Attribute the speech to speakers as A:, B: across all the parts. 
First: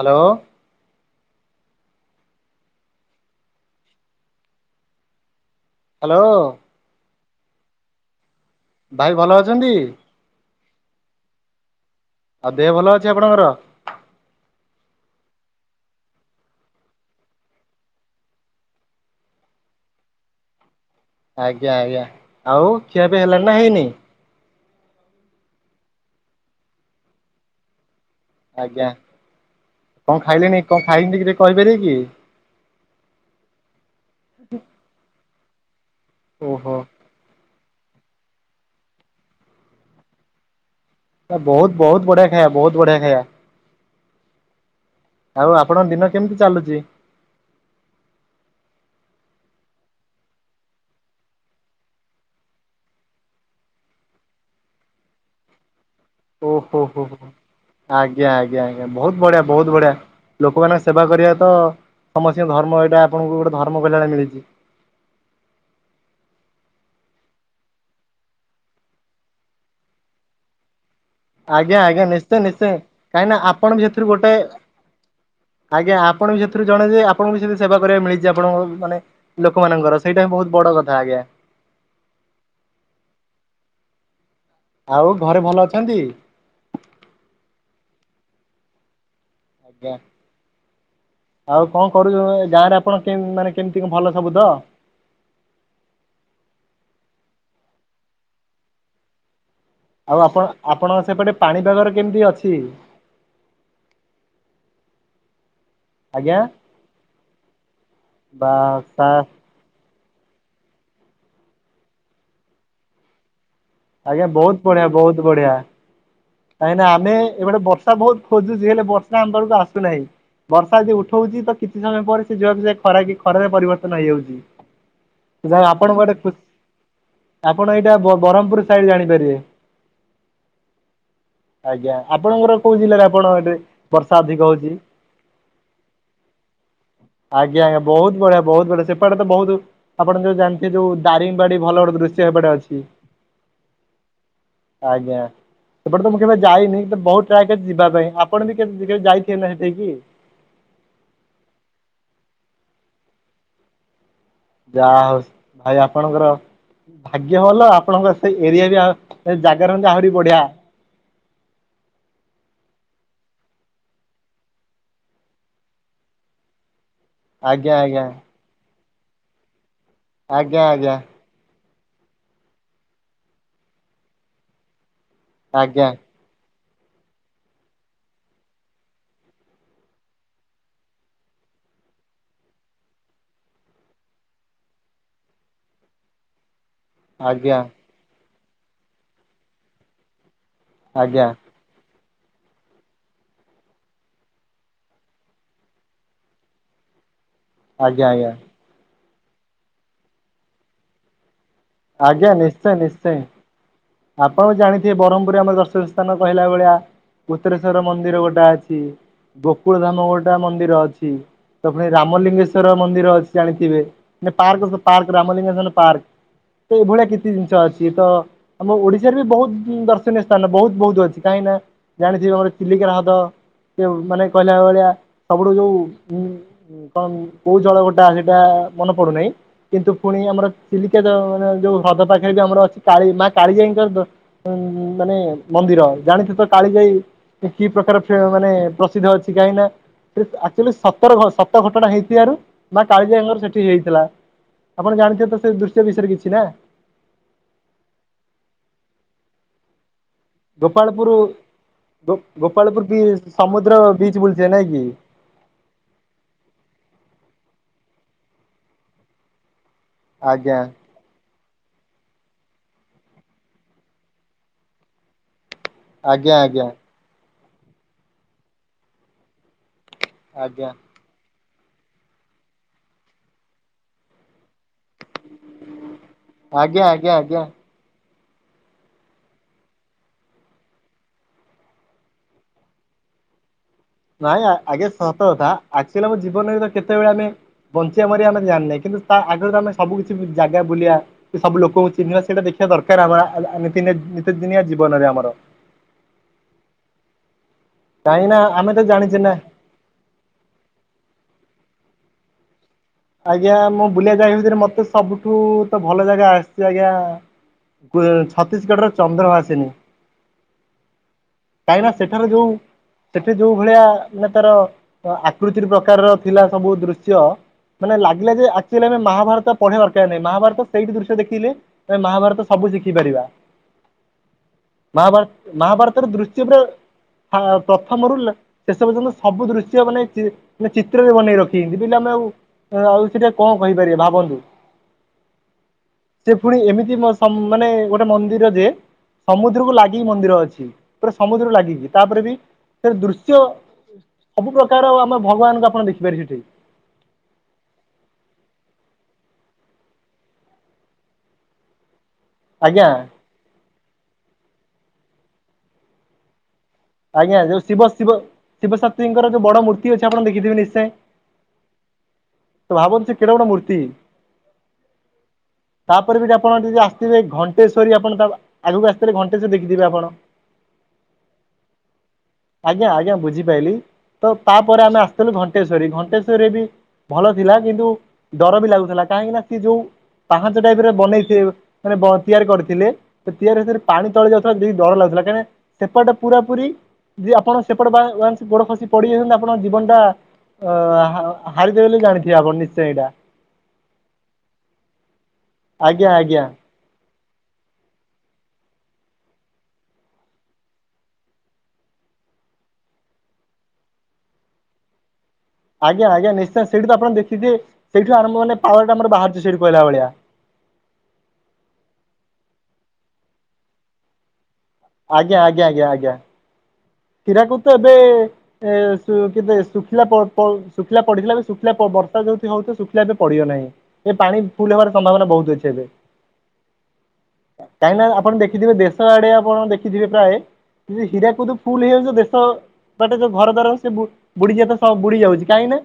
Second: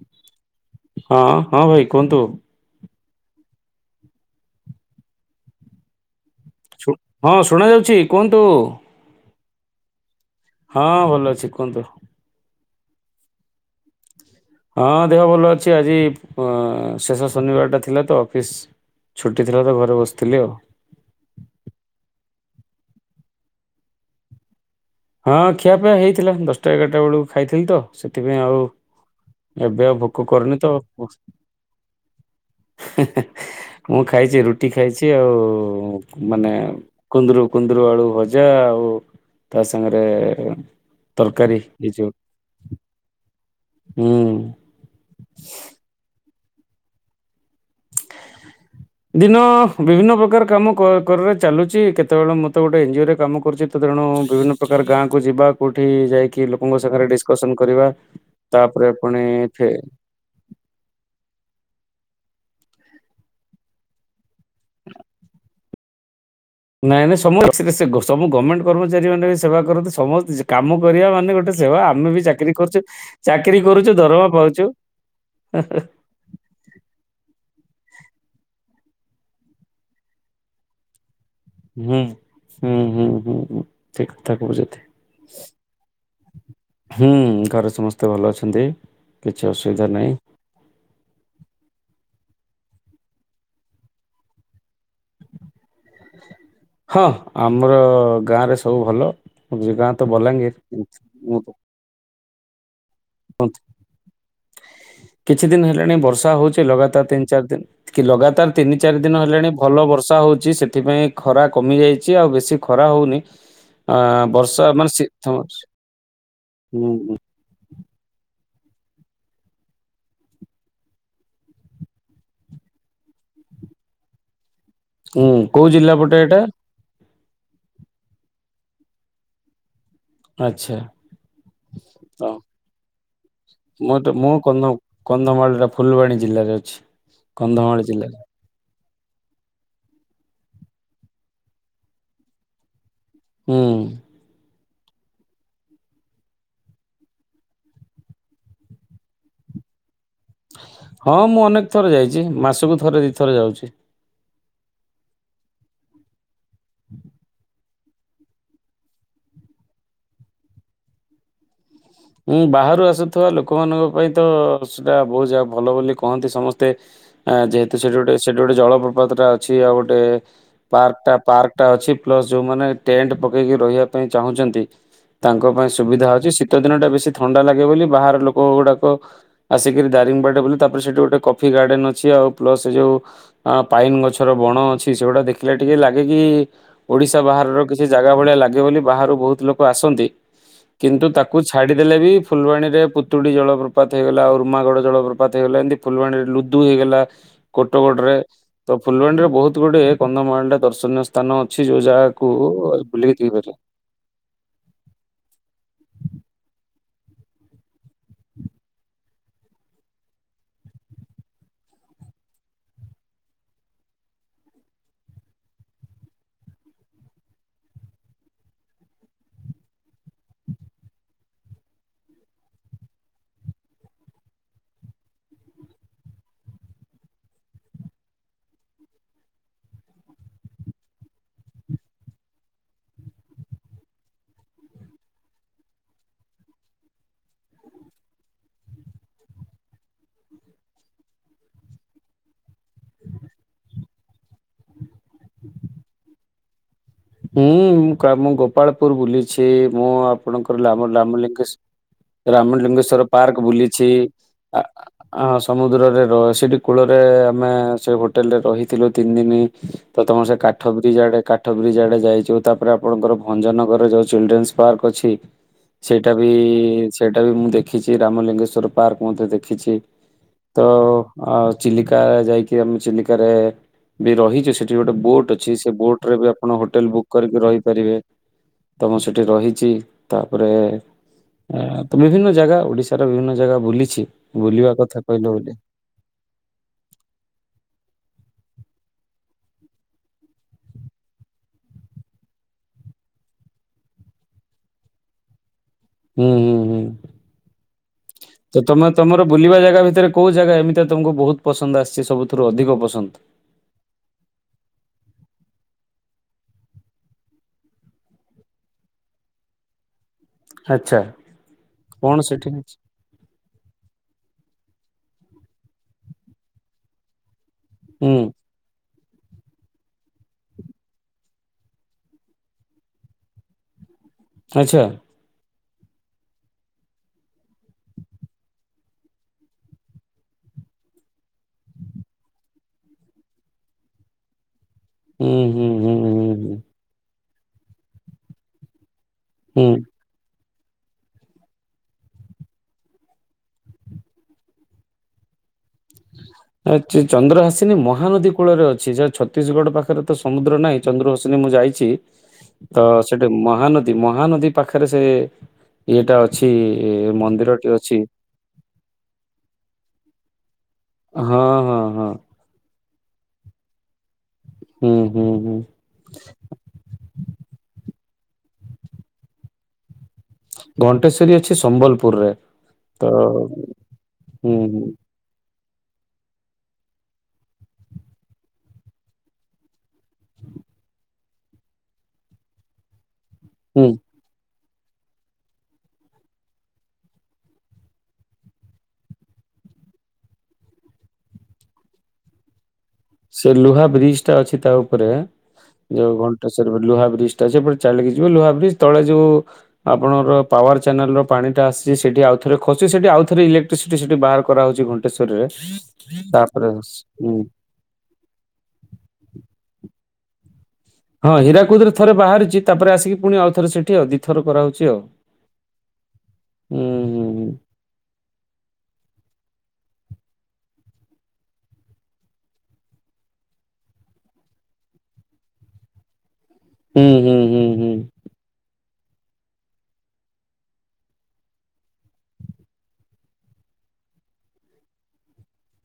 A: Hello.
B: ହଁ ହଁ ଭାଇ କୁହନ୍ତୁ।
A: ହାଲୋ।
B: ଶୁ ହଁ ଶୁଣା ଯାଉଛି କୁହନ୍ତୁ।
A: ଭାଇ ଭଲ ଅଛନ୍ତି?
B: ହଁ ଭଲ ଅଛି କୁହନ୍ତୁ।
A: ଆଉ ଦେହ ଭଲ ଅଛି ଆପଣଙ୍କର?
B: ହଁ ଦେହ ଭଲ ଅଛି ଆଜି ଶେଷ ଶନିବାରଟା ଥିଲା ତ ଅଫିସ୍ ଛୁଟି ଥିଲା ତ ଘରେ ବସିଥିଲି ଆଉ।
A: ଆଜ୍ଞା ଆଜ୍ଞା ଆଉ ଖିଆ ପିଆ ହେଲାଣି ନା ହେଇନି?
B: ହଁ ଖିଆ ପିଆ ହେଇଥିଲା ଦଶଟା ଏଗାରଟା ବେଳକୁ ଖାଇଥିଲି ତ ସେ ଥିପାଇଁ ଆଉ
A: ଆଜ୍ଞା।
B: ଏବେ ଆଉ
A: କଣ
B: ଭୋକ କରୁନି
A: ଖାଇଲେଣି
B: ତ।
A: କଣ
B: ହେଁ
A: ଖାଇଛନ୍ତି ଟିକେ କହିପାରିବେ କି?
B: ହେଁ ମୁଁ ଖାଇଚି ରୁଟି ଖାଇଚି ଆଉ ମାନେ
A: ଓହୋ
B: କୁନ୍ଦୁରୁ କୁନ୍ଦୁରୁ ଆଳୁ ଭଜା ଆଉ ତା ସାଙ୍ଗରେ
A: ଟା
B: ତରକାରୀ
A: ବହୁତ
B: ଏଇ
A: ବହୁତ
B: ଯୋଉ
A: ବଢ଼ିଆ ଖାଇବା ବହୁତ ବଢିଆ ଖାଇବା।
B: ହୁଁ।
A: ଆଉ ଆପଣଙ୍କ ଦିନ କେମିତି ଚାଲୁଚି?
B: ଦିନ ବିଭିନ୍ନ ପ୍ରକାର କାମ କର କରରେ ଚାଲୁଚି କେତବେଳେ ମତେ ଗୋଟେ ଏନଜିଓ ରେ କାମ କରୁଚି ତ ତେଣୁ ବିଭିନ୍ନ ପ୍ରକାର ଗାଁକୁ ଯିବା କଉଠି ଯାଇ
A: ଓହୋ ହୋ ହୋ ଆଜ୍ଞା ଆଜ୍ଞା ଆଜ୍ଞା
B: ତାପରେ
A: ବହୁତ
B: ପୁଣି
A: ବଢ଼ିଆ
B: ଫେ
A: ବହୁତ ବଢ଼ିଆ। ଲୋକମାନଙ୍କ ସେବା କରିବା ତ ସମସ୍ତିଙ୍କ ଧର୍ମ ଏଇଟା ଆପଣଙ୍କୁ ଗୋଟେ ଧର୍ମ କଲ୍ୟାଣ ମିଳିଚି।
B: ନାଇଁ ନାଇଁ ସମୁ [unintelligible] ସବୁ ଗମେଣ୍ଟ କର୍ମଚାରୀ ମାନେ ବି ସେବା କରନ୍ତି ସମସ୍ତେ କାମ କରିବା ମା ମାନେ ଗୋଟେ
A: ଆଜ୍ଞା
B: ସେବା
A: ଆଜ୍ଞା
B: ଆମେ ବି
A: ନିଶ୍ଚୟ
B: ଚାକିରି
A: ନିଶ୍ଚୟ
B: କରୁଚୁ
A: କାହିଁକି ନା
B: ଚାକିରୀ
A: ଆପଣ ବି
B: କରୁଚୁ
A: ସେଥିରୁ
B: ଦରମା
A: ଗୋଟେ
B: ପାଉଚୁ ହୁଁ ହୁଁ।
A: ଆଜ୍ଞା ଆପଣ ବି ସେଥିରୁ ଜଣେ ଯେ ଆପଣଙ୍କୁ ବି ସେମିତି ସେବା କରିବାକୁ ମିଳିଚି ଆପଣଙ୍କ ମାନେ ଲୋକମାନଙ୍କର ସେଇଟା ହିଁ ବହୁତ ବଡ କଥା ଆଜ୍ଞା।
B: ହୁଁ ହୁଁ ହୁଁ ହୁଁ ଠିକ କଥା କୋଉଚ
A: ଆଉ ଘରେ ଭଲ ଅଛନ୍ତି?
B: ହୁଁ ଘରେ ସମସ୍ତେ ଭଲ ଅଛନ୍ତି କିଛି ଅସୁବିଧା
A: ଆଜ୍ଞା
B: ନାହିଁ।
A: ଆଉ କଣ କରୁଚ ଗାଁରେ ଆପଣ କେମ୍ ମାନେ କେମିତି କ ଭଲ ସବୁ ତ?
B: ହଁ ଆମର ଗାଁ ରେ ସବୁ ଭଲ ଯେ ଗାଁ। ତ
A: ଆଉ ଆପଣ
B: ବଲାଙ୍ଗୀର
A: ଆପଣଙ୍କ ସେପଟେ ପାଣିପାଗର କେମିତି ଅଛି?
B: କୁହନ୍ତୁ। କିଛି ଦିନ ହେଲାଣି ବର୍ଷା
A: ଆଜ୍ଞା?
B: ହଉଛି ଲଗାତାର ତିନି ଚାରି ଦିନ କି
A: ବା
B: ଲଗାତାର ତିନି ଚାରି
A: ତା
B: ଦିନ ହେଲାଣି ଭଲ ବର୍ଷା ହଉଛି ସେଥିପାଇଁ ଖରା କମି ଯାଇଛି ଆଉ ବେଶୀ ଖରା ହଉନି। ଆ
A: ଆଜ୍ଞା ବହୁତ
B: ବର୍ଷା ମାନେ ଶୀତ
A: କାହିଁକି ନା ଆମେ ଏପଟେ ବର୍ଷା ବହୁତ ଖୋଜୁଛି ହେଲେ ବର୍ଷା ଆମ ପାଖକୁ ଆସୁନାହିଁ। ବର୍ଷା ଯଦି ଉଠଉଛି ତ କିଛି ସମୟ ପରେ ସେ ଯିବାକୁ ସେ ଖରା କି ଖରାରେ ପରିବର୍ତ୍ତନ ହେଇଯାଉଛି।
B: ହୁଁ
A: ଯାହା
B: କୋଉ
A: ଆପଣଙ୍କ
B: ଜିଲ୍ଲା
A: ଗୋଟେ
B: ପଟେ
A: ଖୁସି
B: ଏଟା?
A: ଆପଣ ଏଇଟା ବ ବ୍ରହ୍ମପୁର ସାଇଡ ଜାଣିପାରିବେ।
B: ଆଚ୍ଛା।
A: ଆଜ୍ଞା
B: ହଁ
A: ଆପଣଙ୍କର କୋଉ ଜିଲ୍ଲାରେ ଆପଣ ଏଠି ବର୍ଷା ଅଧିକ ହଉଛି?
B: କନ୍ଧମାଳ ଟା ଫୁଲବାଣୀ ଜିଲ୍ଲାରେ ଅଛି।
A: ଆଜ୍ଞା
B: କନ୍ଧମାଳ
A: ଆଜ୍ଞା ବହୁତ
B: ଜିଲ୍ଲାରେ
A: ବଢିଆ ବହୁତ ବଢିଆ ସେ ଏପଟେ ତ ବହୁତ ଆପଣ ଯୋଉ ଜାଣିଥିବେ ଯୋଉ ଦାରିଙ୍ଗବାଡି ଭଲ ଗୋଟେ ଦୃଶ୍ୟ ହେପଟେ ଅଛି।
B: ହୁଁ।
A: ଆଜ୍ଞା। ସେପଟ ତ ମୁଁ କେବେ ଯାଇନି ବହୁତ ଟ୍ରାଏ କରିଛି ଯିବା ପାଇଁ ଆପଣ ବି କେବେ ଯାଇଥିବେ ନା ସେଠକି।
B: ହଁ ମୁଁ ଅନେକ ଥରେ ଯାଇଛି ମାସକୁ ଥରେ ଦୁଇ ଥରେ ଯାଉଛି।
A: ଯାହା ହଉଛି ଭାଇ ଆପଣଙ୍କର ଭାଗ୍ୟ ଭଲ ଆପଣଙ୍କ ସେ ଏରିଆ ବି ଆଉ ସେ ଜାଗା ରୁହନ୍ତି ଆହୁରି ବଢିଆ।
B: ହଁ ବାହାରୁ ଆସୁଥିବା ଲୋକମାନଙ୍କ ପାଇଁ ତ ସେଟା ବହୁତ ଯାଗା ଭଲ ବୋଲି କହନ୍ତି ସମସ୍ତେ। ଆ
A: ଆଜ୍ଞା
B: ଯେହେତୁ ସେଠି
A: ଆଜ୍ଞା
B: ଗୋଟେ ସେଠି ଗୋଟେ ଜଳପ୍ରପାତ ଟା ଅଛି ଆଉ ଗୋଟେ
A: ଆଜ୍ଞା
B: ପାର୍କ ଟା ପାର୍କ ଟା ଅଛି ପ୍ଲସ ଯୋଉମାନେ ଟେଣ୍ଟ ପକେଇକି ରହିବା ପାଇଁ ଚାହୁଁଛନ୍ତି ତାଙ୍କ ପାଇଁ
A: ଆଜ୍ଞା ଆଜ୍ଞା
B: ସୁବିଧା ଅଛି। ସି ଦିନଟା ବେଶୀ ଥଣ୍ଡା ଲାଗେ ବୋଲି ବାହାର ଲୋକ ଗୁଡାକ ଆସିକିରି ଦରୀଙ୍ଗି ବାଡ଼ି ବୋଲେ ତାପରେ ସେଠି ଗୋଟେ କଫି ଗାର୍ଡେନ ଅଛି ଆଉ ପ୍ଲସ ସେ ଯୋଉ ଅ ପାଇନ ଗଛର ବଣ ଅଛି ସେଗୁଡା ଦେଖିଲେ ଟିକେ ଲାଗେ କି ଓଡ଼ିଶା
A: ଆଜ୍ଞା ଆଜ୍ଞା।
B: ବାହାରର କିଛି ଜାଗା ଭଳିଆ ଲାଗେ ବୋଲି ବାହାରୁ ବହୁତ ଲୋକ ଆସନ୍ତି କିନ୍ତୁ ତା
A: ଆଜ୍ଞା
B: ଛାଡ଼ି ଦେଲେ ବି ଫୁଲବାଣୀରେ ପୁତୁଡ଼ି ଜଳପ୍ରପାତ ହେଇଗଲା ଉୁମାଗଡ଼ ଜଳପ୍ରପାତ ହେଇଗଲା ଏମିତି ଫୁଲବାଣୀରେ ଲୁଦୁ ହେଇଗଲା। କୋଟଗଡ ରେ
A: ଆଜ୍ଞା
B: ତ ଫୁଲବାଣୀରେ ବହୁତ ଗୁଡେ କନ୍ଧମାଳ ଦର୍ଶନୀୟ ସା ସ୍ଥାନ ଅଛି ଯୋଉ ଜାଗହାକୁ
A: ଆଜ୍ଞା ନିଶ୍ଚୟ ନିଶ୍ଚୟ।
B: ବୁଲିକି ଦେଇପାରିବ।
A: ଆପଣ ଜାଣିଥିବେ ବ୍ରହ୍ମପୁରୀ ଆମ ଦର୍ଶନ ସ୍ଥାନ କହିଲା ଭଳିଆ ମୁତ୍ରେଶ୍ଵର ମନ୍ଦିର ଗୋଟା ଅଛି ଗୋକୁଳ ଧାମ ଗୋଟା ମନ୍ଦିର ଅଛି। ତ ପୁଣି ରାମଲିଙ୍ଗେଶ୍ୱଵର ମନ୍ଦିର ଅଛି ଜାଣିଥିବେ ପାର୍କ ପାର୍କ ରାମଲିଙ୍ଗେସ୍ୱର ପାର୍କ। ତ ଏଭଳିଆ କିଛି ଜିନିଷ ଅଛି ତ ଆମ ଓଡିଶାରେ ବି ବହୁତ ଦର୍ଶନୀୟ ସ୍ଥାନ ବହୁତ ବହୁତ ଅଛି କାହିଁକି ନା ଜାଣିଥିବ ଆମର ଚିଲିକାର ହଦ ସେ ମାନେ କହିଲା ଭଳିଆ ସବୁଠୁ ଯୋଉ ଉ ହଁ କଣ କୋଉ ଜଳ ଗୋଟା ସେଇଟା ମନେ ପଡୁନାହିଁ। କିନ୍ତୁ ପୁଣି ଆମର ଚିଲିକା ମାନେ ଯୋଉ ହ୍ରଦ ପାଖରେ ବି ଆମର ଅଛି କାଳି ମା କାଳିଜାଇଙ୍କର ଦ ମାନେ ମନ୍ଦିର ଜାଣିଥିବେ ତ କାଳିଜାଇ। କି ପ୍ରକାର ଫ ମାନେ ପ୍ରସିଦ୍ଧ ଅଛି କାହିଁକି ନା ଆକ୍ଚୁଆଲି ସତର ସତ ଘଟଣା ହେଇଥିବାରୁ ନା କାଳିଜୀ ଆଙ୍କର ସେଠି ହେଇଥିଲା। ଆପଣ ଜାଣିଥିବ ତ ସେ ଦୃଶ୍ୟ ବିଷୟରେ କିଛି ନା?
B: ହୁଁ ମୁଁ କା ଗୋପାଳପୁର ବୁଲିଛି ମୁଁ ଆ ଆପଣଙ୍କରାମ
A: ଗୋପାଳପୁର
B: ରାମଲିଙ୍ଗେଶ ରାମ
A: ଗୋପାଳପୁର ବି
B: ଲଲିଙ୍ଗେଶ୍ଵର ପାର୍କ
A: ସମୁଦ୍ର
B: ବୁଲିଛି।
A: ବିଚ୍ ବୁଲିଥିବେ ନାଇଁ କି
B: ଆଁ ସମୁଦ୍ରରେ ର- ସେଠି କୂଳରେ ଆମେ ସେ ହୋଟେଲରେ ରହିଥିଲୁ ତିନ୍ ଦିନି। ତ ତମର ସେ
A: ଆଜ୍ଞା
B: କାଠ ବ୍ରିଜ୍ ଆଡେ କାଠ ବ୍ରିଜ୍ ଆଡେ ଯାଇ ତାପରେ ଆପଣଙ୍କର ଭଞ୍ଜନଗରରେ ଯୋଉ ଚିଲଡ୍ରେନ୍ସ ପାର୍କ ଅଛି ସେଇଟା ବି
A: ଆଜ୍ଞା ଆଜ୍ଞା
B: ସେଇଟା ବି ମୁଁ ଦେଖିଚି ରାମଲିଙ୍ଗେଶ୍ଵର ପାର୍କ ମଧ୍ୟ ଦେଖିଚି ତ
A: ଆଜ୍ଞା
B: ଆଉ ଚିଲିକା ଯାଇକି ଆମେ ଚିଲିକାରେ ବି ରହିଚୁ ସେଠି ଗୋଟେ ବୋଟ୍ ଅଛି ସେ ବୋଟ୍ ରେ ବି ଆପଣ
A: ଆଜ୍ଞା ଆଜ୍ଞା ଆଜ୍ଞା।
B: ପାରିବେ ତମ ସେଠି ରହିଚି ତାପରେ ତ ବିଭିନ୍ନ ଜାଗା ଓଡିଶାର ବିଭିନ୍ନ ଜାଗା ବୁଲିଚି
A: ନାଇଁ ଆ-ଆଜ୍ଞା ସତ କଥା ଆକ୍ଚୁଆଲି ଆମ ଜୀବନରେ କେତେବେଳେ ଆମେ ବଞ୍ଚିବା ମରିବା ଆମେ ଜାଣିିନେ କିନ୍ତୁ ତା ଆଗରୁ ଆମେ ସବୁ କିଛି ଜାଗା ବୁଲିବା। ସବୁ ଲୋକଙ୍କୁ ଚିହ୍ନିବା ସେଇଟା ଦେଖିବା ଦରକାର୍ ଆମ-ଆ-ରିତି -ନିତିଦିନିଆ ଜୀବନରେ ଆମର।
B: ହୁଁ- ହୁଁ- ହୁଁ
A: କାହିଁକି ନା
B: ତ
A: ଆମେ
B: ତମେ
A: ଜାଣିଛେ
B: ତମର
A: ନା
B: ବୁଲିବା ଜାଗା ଭିତରେ କଉ ଜାଗା ଏମିତି ତମକୁ ବହୁତ ପସନ୍ଦ ଆସିଚି ସବୁଥିରୁ ଅଧିକ ପସନ୍ଦ୍?
A: ଆଜ୍ଞା ମୁଁ ବୁଲିିବା ଜାଗା ଭିତରେ ମତେ ସବୁଠୁ ତ ଭଲ ଜାଗା ଆସିଚି ଆଜ୍ଞା ଛତିଶଗଡର ଚନ୍ଦ୍ରଭାସିିନୀ।
B: ଆଚ୍ଛା।
A: କାହିଁକିନା
B: କଣ
A: ସେଠାରେ
B: ସେଠି
A: ଯଉ
B: ଅଛି?
A: ସେଠେ ଯଉ ଭଳିଆ ମାନେ ତାର ଆକୃତିର ପ୍ରକାରର ଥିଲା ସବୁ ଦୃଶ୍ୟ ମାନେ
B: ହୁଁ
A: ଲାଗିଲା ଯେ ଆକ୍ ଯେ ମହାଭାରତ ପଢିବା ଦରକାର୍ ନାହିଁ ମହାଭାରତ ସେଇଠି ଦୃଶ୍ୟ ଦେଖିଲେ ଆମେ ମହାଭାରତ ସବୁ ଶିଖିପାରିବା।
B: ଆଚ୍ଛା।
A: [unintelligible] ମହାଭାରତ- ମହାଭାରତର ଦୃଶ୍ୟ ପୁରା ପ୍ରଥମରୁ ଶେଷ ପର୍ଯ୍ୟନ୍ତ ସବୁ ଦୃଶ୍ୟ ମାନେ-ଚି- ମାନେ ଚିତ୍ରରେ ବନେଇ ରଖି [unintelligible] ଆମେ ଆଉ ଆଉ ସେଟା କଣ କହିପାରିବେ ଭାବନ୍ତୁ।
B: ହୁଁ- ହୁଁ। ହୁଁ ହୁଁ
A: ସେ
B: ହୁଁ।
A: ଫୁଣି ଏମିତି ସମ୍- ମାନେ ଗୋଟେ ମନ୍ଦିର ଯେ
B: ହୁଁ
A: ସମୁଦ୍ରକୁ ଲାଗି କି ମନ୍ଦିର ଅଛି ପୁରା ସମୁଦ୍ରକୁ ଲାଗିକି ତାପରେ ବି ସେ ଦୃଶ୍ୟ ସବୁ ପ୍ରକାର ଆମେ ଭଗବାନଙ୍କୁ ଆପଣ ଦେଖିପାରେ ସେଠି।
B: ଆଚି ଚନ୍ଦ୍ରଭାସିିନୀ ମହାନଦୀ କୂଳରେ ଅଛି ଯେ ଛତିଶଗଡ ପାଖରେ ତ ସମୁଦ୍ର ନାହିଁ ଚନ୍ଦ୍ରଭାସିିନୀ ମୁଁ ଯାଇଚି। ତ
A: ଆଜ୍ଞା
B: ସେଠି ମହାନଦୀ- ମହାନଦୀ ପାଖେରେ ସେ ଇଏଟା ଅଛି
A: ଆଜ୍ଞା ଯୋଉ
B: ମନ୍ଦିରଟି
A: ଶିବ
B: ଅଛି।
A: ଶିବ ଶିବଶାତ୍ରୀଙ୍କର ଯଉ ବଡ ମୂର୍ତ୍ତି ଅଛି ଆପଣ ଦେଖିଥିବେ ନିଶ୍ଚୟ।
B: ହଁ -ହଁ। ହଁ
A: ତ ଭାବୁନ୍ତୁ ସେ କେଡେ ବଡ ମୂର୍ତ୍ତି।
B: ହୁଁ ହୁଁ ହୁଁ।
A: ତାପରେ ବି ଯଦି ଆପଣ ଯଦି ଆସିଥିବେ ଘଣ୍ଟେଶ୍ଵରୀ ଆପଣ ତା ଆଗକୁ ଆସିିଥିଲେ ଘଣ୍ଟେଶ୍ଵରୀ ଦେଖିଥିଲେ ଆପଣ।
B: ଘଣ୍ଟେଶ୍ଵରୀ ଅଛି ସମ୍ବଲପୁର୍ ରେ।
A: ଆଜ୍ଞା -ଆଜ୍ଞା ବୁଝିପାଇଲି ତ
B: ହୁଁ
A: ତାପରେ ଆମେ ଆସ୍ ଥିଲୁ ଘଣ୍ଟେଶ୍ଵରୀ -ଘଣ୍ଟେଶ୍ଵରୀରେ ବି ଭଲ ଥିଲା କିନ୍ତୁ ଡର ବି ଲାଗୁଥିଲା କାହିଁକି ନା ସିଏ ଯଉ ପାହାଞ୍ଚ ଟାଇପ୍ ର ବନେଇ ଥି-ମାନେ ତିଆରି କରିଥିଲେ ତ ତିଆରି ସେଥିରେ
B: ହୁଁ
A: ପାଣି ତଳେ ଯାଉଥିଲା ଦେଖି ଡର ଲାଗୁଥିଲା କାଁହିକି ନା ସେପଟ ଟା ପୁରା ପୁରି ଯଦି ଆପଣ ସେପଟ ଗୋଡ ଖସି ପଡି ଯାଇଚନ୍ତି ଆପଣଙ୍କ ଜୀବନ୍ ଟା ଅ- ହା-ହାରିଦେବେ ବୋଲି ଜାଣିଥିବେ ଆପଣ ନିଶ୍ଚୟ ଏଇଟା।
B: ସେ ଲୁହା ବ୍ରିଜ୍ ଟା ଅଛି ତା ଉପରେ ଯଉ
A: ଆଜ୍ଞା ଆଜ୍ଞା
B: ଘଣ୍ଟେଶ୍ଵରୀ ଲୁହା ବ୍ରିଜ୍ ଟା ଅ ସେଟେ ଚାଲିକି ଯିବ ଲୁହା ବ୍ରିଜ୍ ତଳେ ଯୋଉ ଆପଣର ପାୱାର ଚାନେଲର ପାଣିଟା ଆସିଛି ସେଠି ଆଉଥ ଖୁଛି ସେଠି ଆଉଥରେ ଇଲେକ୍ଟ୍ରିସିଟି ସେଠି ବାହାର କରାହଉଛି ଘଣ୍ଟି କେଶରିରେ ତାପରେ ହୁଁ।
A: ସେଇଠ ଆରଭ ମାନ ପାୱାର ଟାମ ବାାରୁଛ ସେଇଠୁ କହିଲ ଭଳିଆ।
B: ହଁ ହୀରା କୋଦରେ ଥରେ ବାହାରିଛି ତାପରେ ଆସିକି ପୁଣି ଆଉଥ ସେଠି ଆ ଦି ଥ କରହଉଛି ଆଉ।
A: ଆଜ୍ଞା ଆଜ୍ଞା ଆଜ୍ଞା ଆଜ୍ଞା।
B: ହୁଁ
A: କୀରାକୁ
B: ହୁଁ
A: ତ ଏବେ ଏ କେେ ଶୁଖିଲା ଶୁଖିଲା ପଡିଥିଲା ବି ଶୁଖିଲା ବର୍ଷା ଯୋଉଠି ହଉଥ ଶୁଖିଲା ଏବେ ପଡିବ ନାହିଁ। ଏ ପାଣି ଫୁଲ ହେବାର ସମ୍ଭାବନା ବହୁତ ଅଛି ଆଜ୍ଞା।
B: ହୁଁ ହୁଁ ହୁଁ। ହୁଁ
A: କାହିଁକି ନା ଆପଣ ଦେଖିଥିବେ ଦେଶ ଆଡେ ଆପଣ ଦେଖିଥିବେ ପ୍ରାୟ ହୀରାକୁଦୁ ଫୁଲ ହେଇଯାଉ ଦେଶ ବାଟେ ଯଉ ଘର ଦ୍ଵାର ସେ ବୁଡିଯ ବୁଡି ଯାଉଛି କାହିଁକି ନା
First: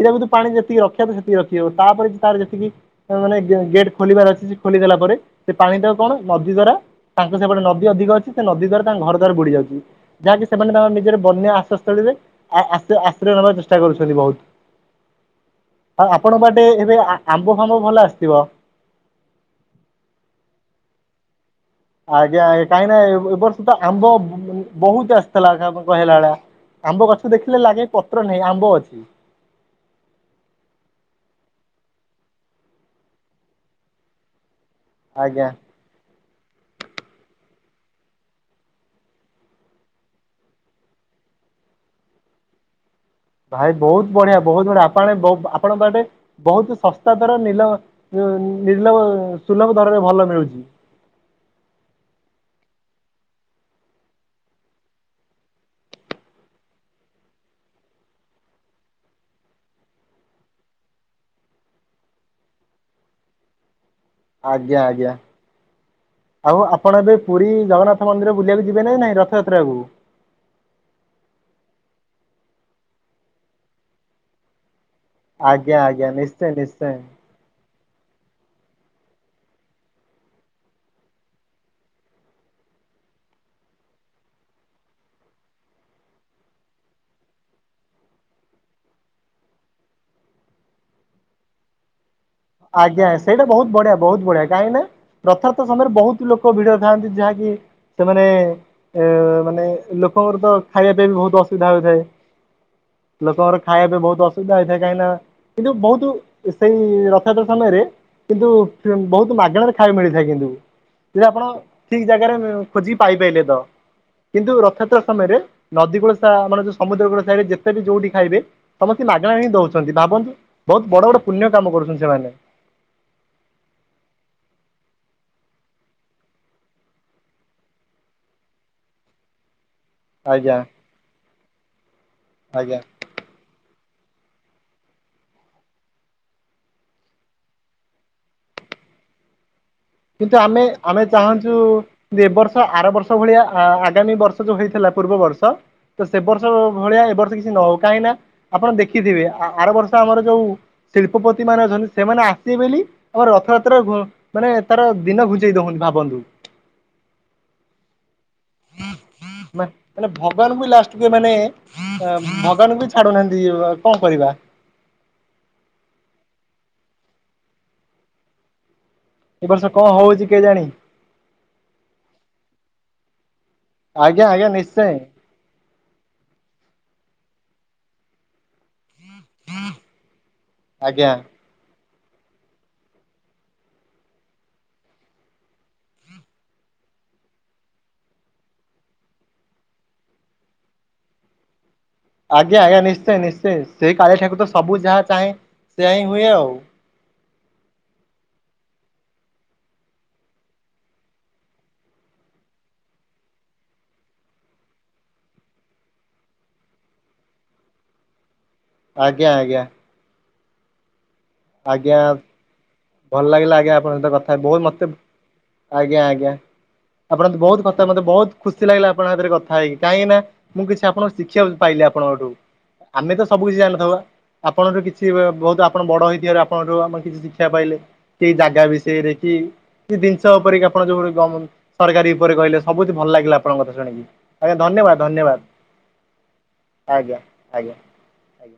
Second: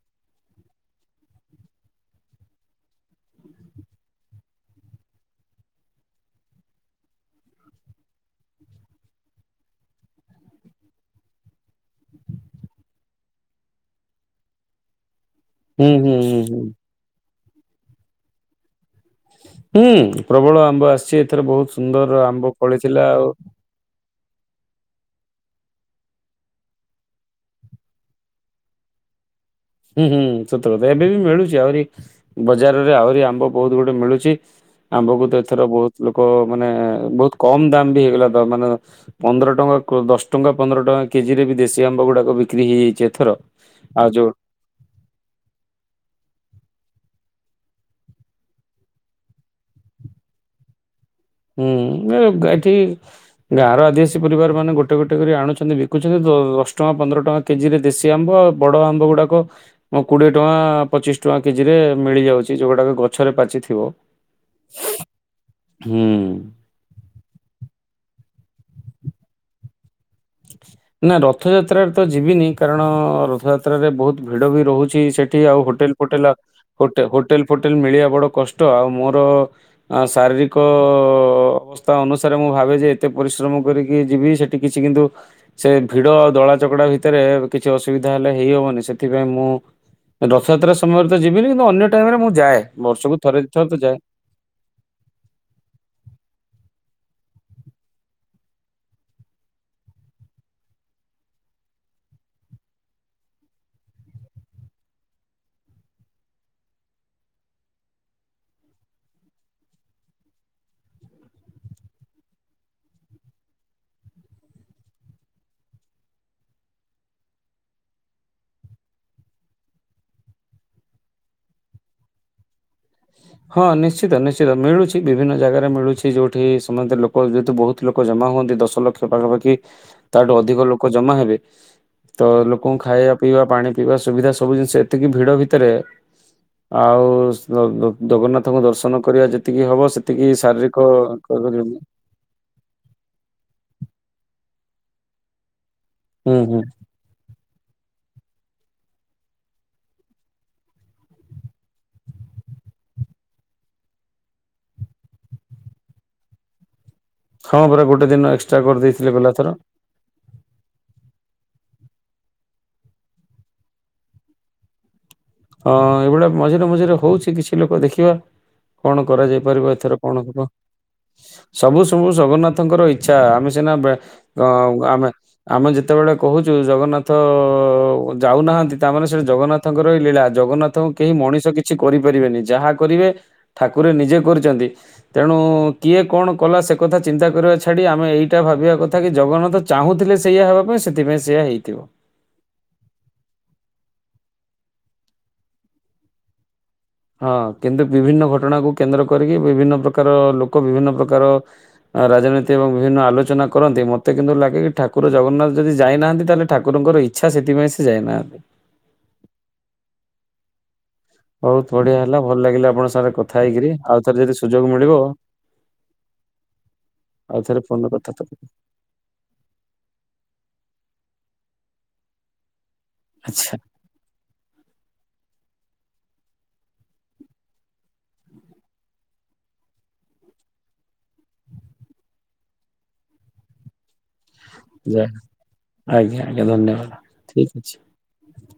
A: ହୀରାକୁଦ ପାଣି ଯେତିକି ରଖିବା ତ ସେତିକି ରଖିବ ତାପରେ ତାର ଯେତିକି ମାନେ ଗେଟ୍ ଖୋଲିବାର ଅଛି ସେ ଖୋଲିଦଲା ପରେ ସେ ପାଣି ତ କଣ ନଦୀ ଦ୍ଵାରା ତାଙ୍କ ସେପଟେ ନଦୀ ଅଧିକ ଅଛି ସେ ନଦୀ ଦ୍ଵାରା ତାଙ୍କ ଘର ଦ୍ୱାର ବୁଡି ଯାଉଛି। ଯାହାକି ସେମାନେ ତାମର ନିଜର ବନ୍ୟା ଆଶ୍ରୟସ୍ଥଳୀରେ ଆଶ୍ରୟ ନେବାାର ଚେଷ୍ଟା କରୁଛନ୍ତି ବହୁତ।
B: ହୁଁ
A: ଆଉ
B: ହୁଁ ହୁଁ
A: ଆପଣଙ୍କ
B: ହୁଁ।
A: ବାଟେ ଏବେ ଆମ୍ବ ଫାମ୍ବ ଭଲ ଆସିଥିବ?
B: ହୁଁ ପ୍ରବଳ ଆମ୍ବ ଆସିଛି ଏଥର ବହୁତ ସୁନ୍ଦର
A: ଆଜ୍ଞା
B: ଆମ୍ବ
A: ଆଜ୍ଞା
B: କଳି
A: କାହିଁକି ନା
B: ଥିଲା
A: ଏ
B: ଆଉ।
A: ଏ ବର୍ଷ ତ ଆମ୍ବ ବହୁତ ଆସିଥିଲା କହିଲା ବେଳା। ଆମ୍ବ ଗଛ ଦେଖିଲେ ଲାଗେ ପତ୍ର ନାହିଁ ଆମ୍ବ ଅଛି।
B: ହୁଁ ହୁଁ ସତର୍କତା ଏବେ ବି ମିଳୁଚି ଆହୁରି ବଜାରରେ ଆହୁରି ଆମ୍ବ ବହୁତ ଗୁଟେ ମିଳୁଛି ଆମ୍ବକୁ ତ
A: ଆଜ୍ଞା
B: ଏଥର ବହୁତ ଲୋକ ମାନେ ବହୁତ କମ ଦାମ ବି ହେଇଗଲା ତ ମାନେ ପନ୍ଦର ଟଙ୍କା ଦଶ ଟଙ୍କା ପନ୍ଦର ଟଙ୍କା କେଜି ରେ ବି ଦେଶୀ ଆମ୍ବ ଗୁଡାକ ବିକ୍ରି ହେଇଯାଇଛି ଏଥର।
A: ଭାଇ
B: ଆଉ
A: ବହୁତ
B: ଯୋଉ
A: ବଢିଆ ବହୁତ ବଢିଆ ଆପଣ ଆପଣଙ୍କ ପାଇଁ ବେ ବହୁତ ଶସ୍ତା ଦର ନିଲ ନିଲ ସୁଲଭ ଦରରେ ଭଲ ମିଳୁଛି।
B: ହୁଁ ଏ ଏଠି। ଗାଁର ଆଦିବାସୀ ପରିବାର ମାନେ ଗୋଟେ ଗୋଟେ କରି ଆଣୁଛନ୍ତି ବିକୁଛନ୍ତି ଦଶ ଟଙ୍କା ପନ୍ଦର ଟଙ୍କା। କେଜିରେ ଦେଶୀ ଆମ୍ବ ଆଉ ବଡ଼ ଆମ୍ବ ଗୁଡ଼ାକ ମୁଁ କୋଡିଏ ଟଙ୍କା ପଚିଶ ଟଙ୍କା କେଜି ରେ ମିଳିଯାଉଛି ଯଉଗୁଡାକ ଗଛରେ ପାଚିଥିବ।
A: ଆଜ୍ଞା ଆଜ୍ଞା।
B: ହୁଁ।
A: ଆଉ ଆପଣ ଏବେ ପୁରୀ ଜଗନ୍ନାଥ ମନ୍ଦିର ବୁଲିବାକୁ ଯିବେ ନାାଇ ନାଇଁ ରଥଯାତ୍ରା?
B: ନା ରଥଯାତ୍ରାରେ ତ ଯିବିନି କାରଣ ରଥଯାତ୍ରାରେ ବହୁତ ଭିଡ ବି ରହୁଛି ସେ ସେଠି ଆଉ
A: ଆଜ୍ଞା
B: ହୋଟେଲ
A: ଆଜ୍ଞା
B: ଫୋଟେଲ
A: ନିଶ୍ଚୟ ନିଶ୍ଚୟ।
B: ହୋଟେଲ ଫୋଟେଲ ମିଳିବା ବଡ କଷ୍ଟ ଆଉ ମୋର ଆ ଶାରୀରିକ ଅ ଅ ଅବସ୍ଥା ଅନୁସାରେ ମୁଁ ଭାବେ ଯେ ଏତେ ପରିଶ୍ରମ କରିକି ଯିବି ସେଠି କିଛି କିନ୍ତୁ ସେ ଭିଡ ଆଉ ଦଳା ଚକଡା ଭିତରେ କିଛି ଅସୁବିଧା ହେଲେ ହେଇ ହବନି ସେଥିପାଇଁ ମୁଁ ରଥଯାତ୍ରା ସମୟରେ ତ ଯିବିନି କିନ୍ତୁ ଅନ୍ୟ ଟାଇମ ରେ ମୁଁ ଯାଏ
A: ଆଜ୍ଞା
B: ବର୍ଷକୁ ଥରେ
A: ସେଟ୍ଟା
B: ଦି ଥର
A: ବହୁତ
B: ତ ଯାଏ।
A: ବଢିଆ ବହୁତ ବଢିଆ କାହିଁକି ନା ରଥ ଯାତ୍ରା ସମୟରେ ବହୁତ ଲୋକ ଭିଡରେ ଥାଆନ୍ତି ଯାହାକି ସେମାନେ ମାନେ ଲୋକଙ୍କର ତ ଖାଇବା ପିଇବା ବି ବହୁତ ଅସୁବିଧା ହୋଇଥାଏ। ଲୋକଙ୍କର ଖାଇବା ପାଇଁ ବହୁତ ଅସୁବିଧା ହେଇଥାଏ କାହିଁକି ନା କିନ୍ତୁ ବହୁତ ସେଇ ରଥଯାତ୍ରା ସମୟରେ କିନ୍ତୁ ବହୁତ ମାଗଣାରେ ଖାଇବାକୁ ମିଳିଥାଏ କିନ୍ତୁ ଯଦି ଆପଣ ଠିକ ଜାଗାରେ ଖୋଜିକି ପାଇପାରିଲେ ତ। କିନ୍ତୁ ରଥଯାତ୍ରା ସମୟରେ ନଦୀ ଗୋଳ ମାନେ ଯୋଉ ସମୁଦ୍ର ଗୋଳ ସାହିରେ ଯେତେ ବି ଯୋଉଠି ଖାଇବେ ସମସ୍ତେ ମାଗଣା ହିଁ ଦଉଛନ୍ତି ଭାବନ୍ତୁ ବହୁତ ବଡ ବଡ ପୁଣ୍ୟ କାମ କରୁଛନ୍ତି ସେମାନେ।
B: ହଁ ନିଶ୍ଚିତ ନିଶ୍ଚିତ ମିଳୁଛି ବିଭିନ୍ନ ଜାଗାରେ ମିଳୁଛି ଯୋଉଠି ସମସ୍ତେ ଲୋକ ଯେହେତୁ ବହୁ ଲୋକ ଜମା ହୁଅନ୍ତି ଦଶ ଲକ୍ଷ ପାଖାପାଖି। ତାଠୁ
A: ଆଜ୍ଞା
B: ଅଧିକ ଲୋକ ଜମା ହେବେ ତ ଲୋକଙ୍କୁ
A: ଆଜ୍ଞା।
B: ଖାଇବା। ପିଇବା ପାଣି ପିଇବା ସୁବିଧା ସବୁ ଜିନିଷ ଏତିକି ଭିଡ ଭିତରେ ଆଉ [unintelligible] ଜଗନ୍ନାଥଙ୍କୁ ଦର୍ଶନ କରିବା ଯେତିକି ହବ ସେ
A: କିନ୍ତୁ ଆମେ ଆମେ ଚାହୁଁଛୁ। ଏ ବର୍ଷ ଆର ବର୍ଷ ଭଳିଆ ଆ-ଆଗାମୀ ବର୍ଷ ଯୋଉ ହେଇଥିଲା ପୂର୍ବ ବର୍ଷ। ତ ସେ
B: ହୁଁ
A: ବର୍ଷ
B: ହୁଁ
A: ଭଳିଆ ଏ ବର୍ଷ କିଛି ନ ହଉ କାହିଁକି ନା ଆପଣ ଦେଖିଥିବେ ଆ-ଆର ବର୍ଷ ଆମର ଯୋଉ। ଶିଳ୍ପପତି ମାନେ ଅଛନ୍ତି ସେମାନେ ଆସିବେ ବୋଲି ଆମର ରଥଯାତ୍ରାକୁ ମାନେ। ତାର ଦିନ ଘୁଞ୍ଚେଇ ଦଉଛନ୍ତି ଭାବନ୍ତୁ।
B: ହଁ ପରା ଗୋଟେ ଦିନ ଏକ୍ସଟ୍ରା କରିଦେଇଥିଲେ ଗଲାଥର।
A: ମା ମାନେ ଭଗବାନଙ୍କୁ ବି ଲାଷ୍ଟକୁ ଏମାନେ ଆ ଭଗବାନଙ୍କୁ ବି ଛାଡୁନାହାନ୍ତି [unintelligible] କଣ କରିବା।
B: ହଁ ଏଇଭଳିଆ ମଝିରେ ମଝିରେ ହଉଛି କିଛି ଲୋକ ଦେଖିବା। କଣ
A: ଏ ବର୍ଷ
B: କରାଯାଇପାରିବ ଏଥର କଣ
A: ହଉଛି
B: ହବ।
A: କେଜାଣି
B: ସବୁ ସବୁ ଜଗନ୍ନାଥଙ୍କର ଇଚ୍ଛା ଆମେ ସିନା ବେ
A: ଆଜ୍ଞା
B: ଅ
A: ଆଜ୍ଞା ନିଶ୍ଚୟ
B: ଆମେ। ଆମେ ଯେତେବେଳେ କହୁଛୁ ଜଗନ୍ନାଥ ଯାଉନାହାନ୍ତି ତାମାନେ ସେ ଜଗନ୍ନାଥଙ୍କର ଲୀଳା। ଜଗନ୍ନାଥଙ୍କୁ
A: ଆଜ୍ଞା
B: କେହି ମଣିଷ କିଛି କରିପାରିବେନି ଯାହା କରିବେ ଠାକୁର ନିଜେ କରୁଛନ୍ତି। ତେଣୁ କିଏ କଣ କଲା ସେ କଥା ଚିନ୍ତା କରିବା ଛାଡି ଆମେ ଏଇଟା ଭାବିବା କଥା କି ଜଗନ୍ନାଥ। ଚାହୁଁଥିଲେ ସେଇୟା ହେବା ପାଇଁ ସେଥିପାଇଁ ସେଇଆ ହେଇଥିବ।
A: ଆଜ୍ଞା ଆଜ୍ଞା ନିଶ୍ଚୟ ନିଶ୍ଚୟ ସେଇ କାଳିଆ ଠାକୁର ତ ସବୁ ଯାହା ଚାହେଁ ସେୟା ହିଁ ହୁଏ ଆଉ।
B: ହଁ କିନ୍ତୁ ବିଭିନ୍ନ ଘଟଣାକୁ କେନ୍ଦ୍ର କରିକି ବିଭିନ୍ନ ପ୍ରକାର ଲୋକ ବିଭିନ୍ନ ପ୍ରକାର। ଆ ରାଜନୀତି ଏବଂ ବିଭିନ୍ନ ଆଲୋଚନା କରନ୍ତି ମୋତେ କିନ୍ତୁ ଲାଗେ କି ଠାକୁର ଜଗନ୍ନାଥ ଯଦି ଯାଇନାହାନ୍ତି ତାହେଲେ ଠାକୁରଙ୍କର ଇ ଚ୍ଛା ସେଥିପାଇଁ ସେ ଯାଇ ନାହାନ୍ତି।
A: ଆଜ୍ଞା ଆଜ୍ଞା।
B: ବହୁତ
A: ଆଜ୍ଞା
B: ବଢିଆ ହେଲା ଭଲ ଲାଗିଲା ଆପଣ ସାଙ୍ଗରେ
A: ଭଲ
B: କ
A: ଲାଗିଲା ଆଜ୍ଞା ଆପଣଙ୍କ ସହିତ କଥା ବହୁତ ମତେ ଆଜ୍ଞା ଆଜ୍ଞା। ଆପଣ
B: ଆଉ ଥରେ
A: ବହୁତ କଥା
B: ଫୋନରେ
A: ମତେ ବହୁତ
B: କଥାବାର୍ତ୍ତା
A: ଖୁସ ଲାଗିଲା ଆପଣ ଙ୍କ ସାଥିରେ କଥା ହେଇକି କାହିଁକି ନା ମୁଁ କିଛି ଆପଣ ଶିକ୍ଷା ପାଇଲି ଆପଣଙ୍କଠୁ। ଆମେ ତ ସବୁ
B: ଆଚ୍ଛା
A: କିଛି ଜାଣିିନଥିବା ଆପଣର କିଛି ବେ ବହୁତ ଆପଣ ବଡ ହେଇଥିବାର ଆପଣଙ୍କ ଠୁ ଆମେ କିଛି ଶୀ କ୍ଷା ପାଇଲେ କି ଜାଗା ବିଷୟରେ କି। କି ଜିନିଷ ଉପରେ କିି ଆପଣ ଯୋଉ ଏଇ ଗମ ସରକାରୀ ଉପରେ କହିଲେ ସବୁ କିଛି ଭଲ ଲାଗିଲା ଆପଣଙ୍କ କଥା ଶୁଣିକି। ଆଜ୍ଞା ଧନ୍ୟବାଦ
B: ଯା
A: ଧନ୍ୟବାଦ
B: ଆଜ୍ଞା ଆଜ୍ଞା ଧନ୍ୟବାଦ
A: ଆଜ୍ଞା
B: ଠିକ ଅଛି।
A: ଆଜ୍ଞା। ଆଜ୍ଞା।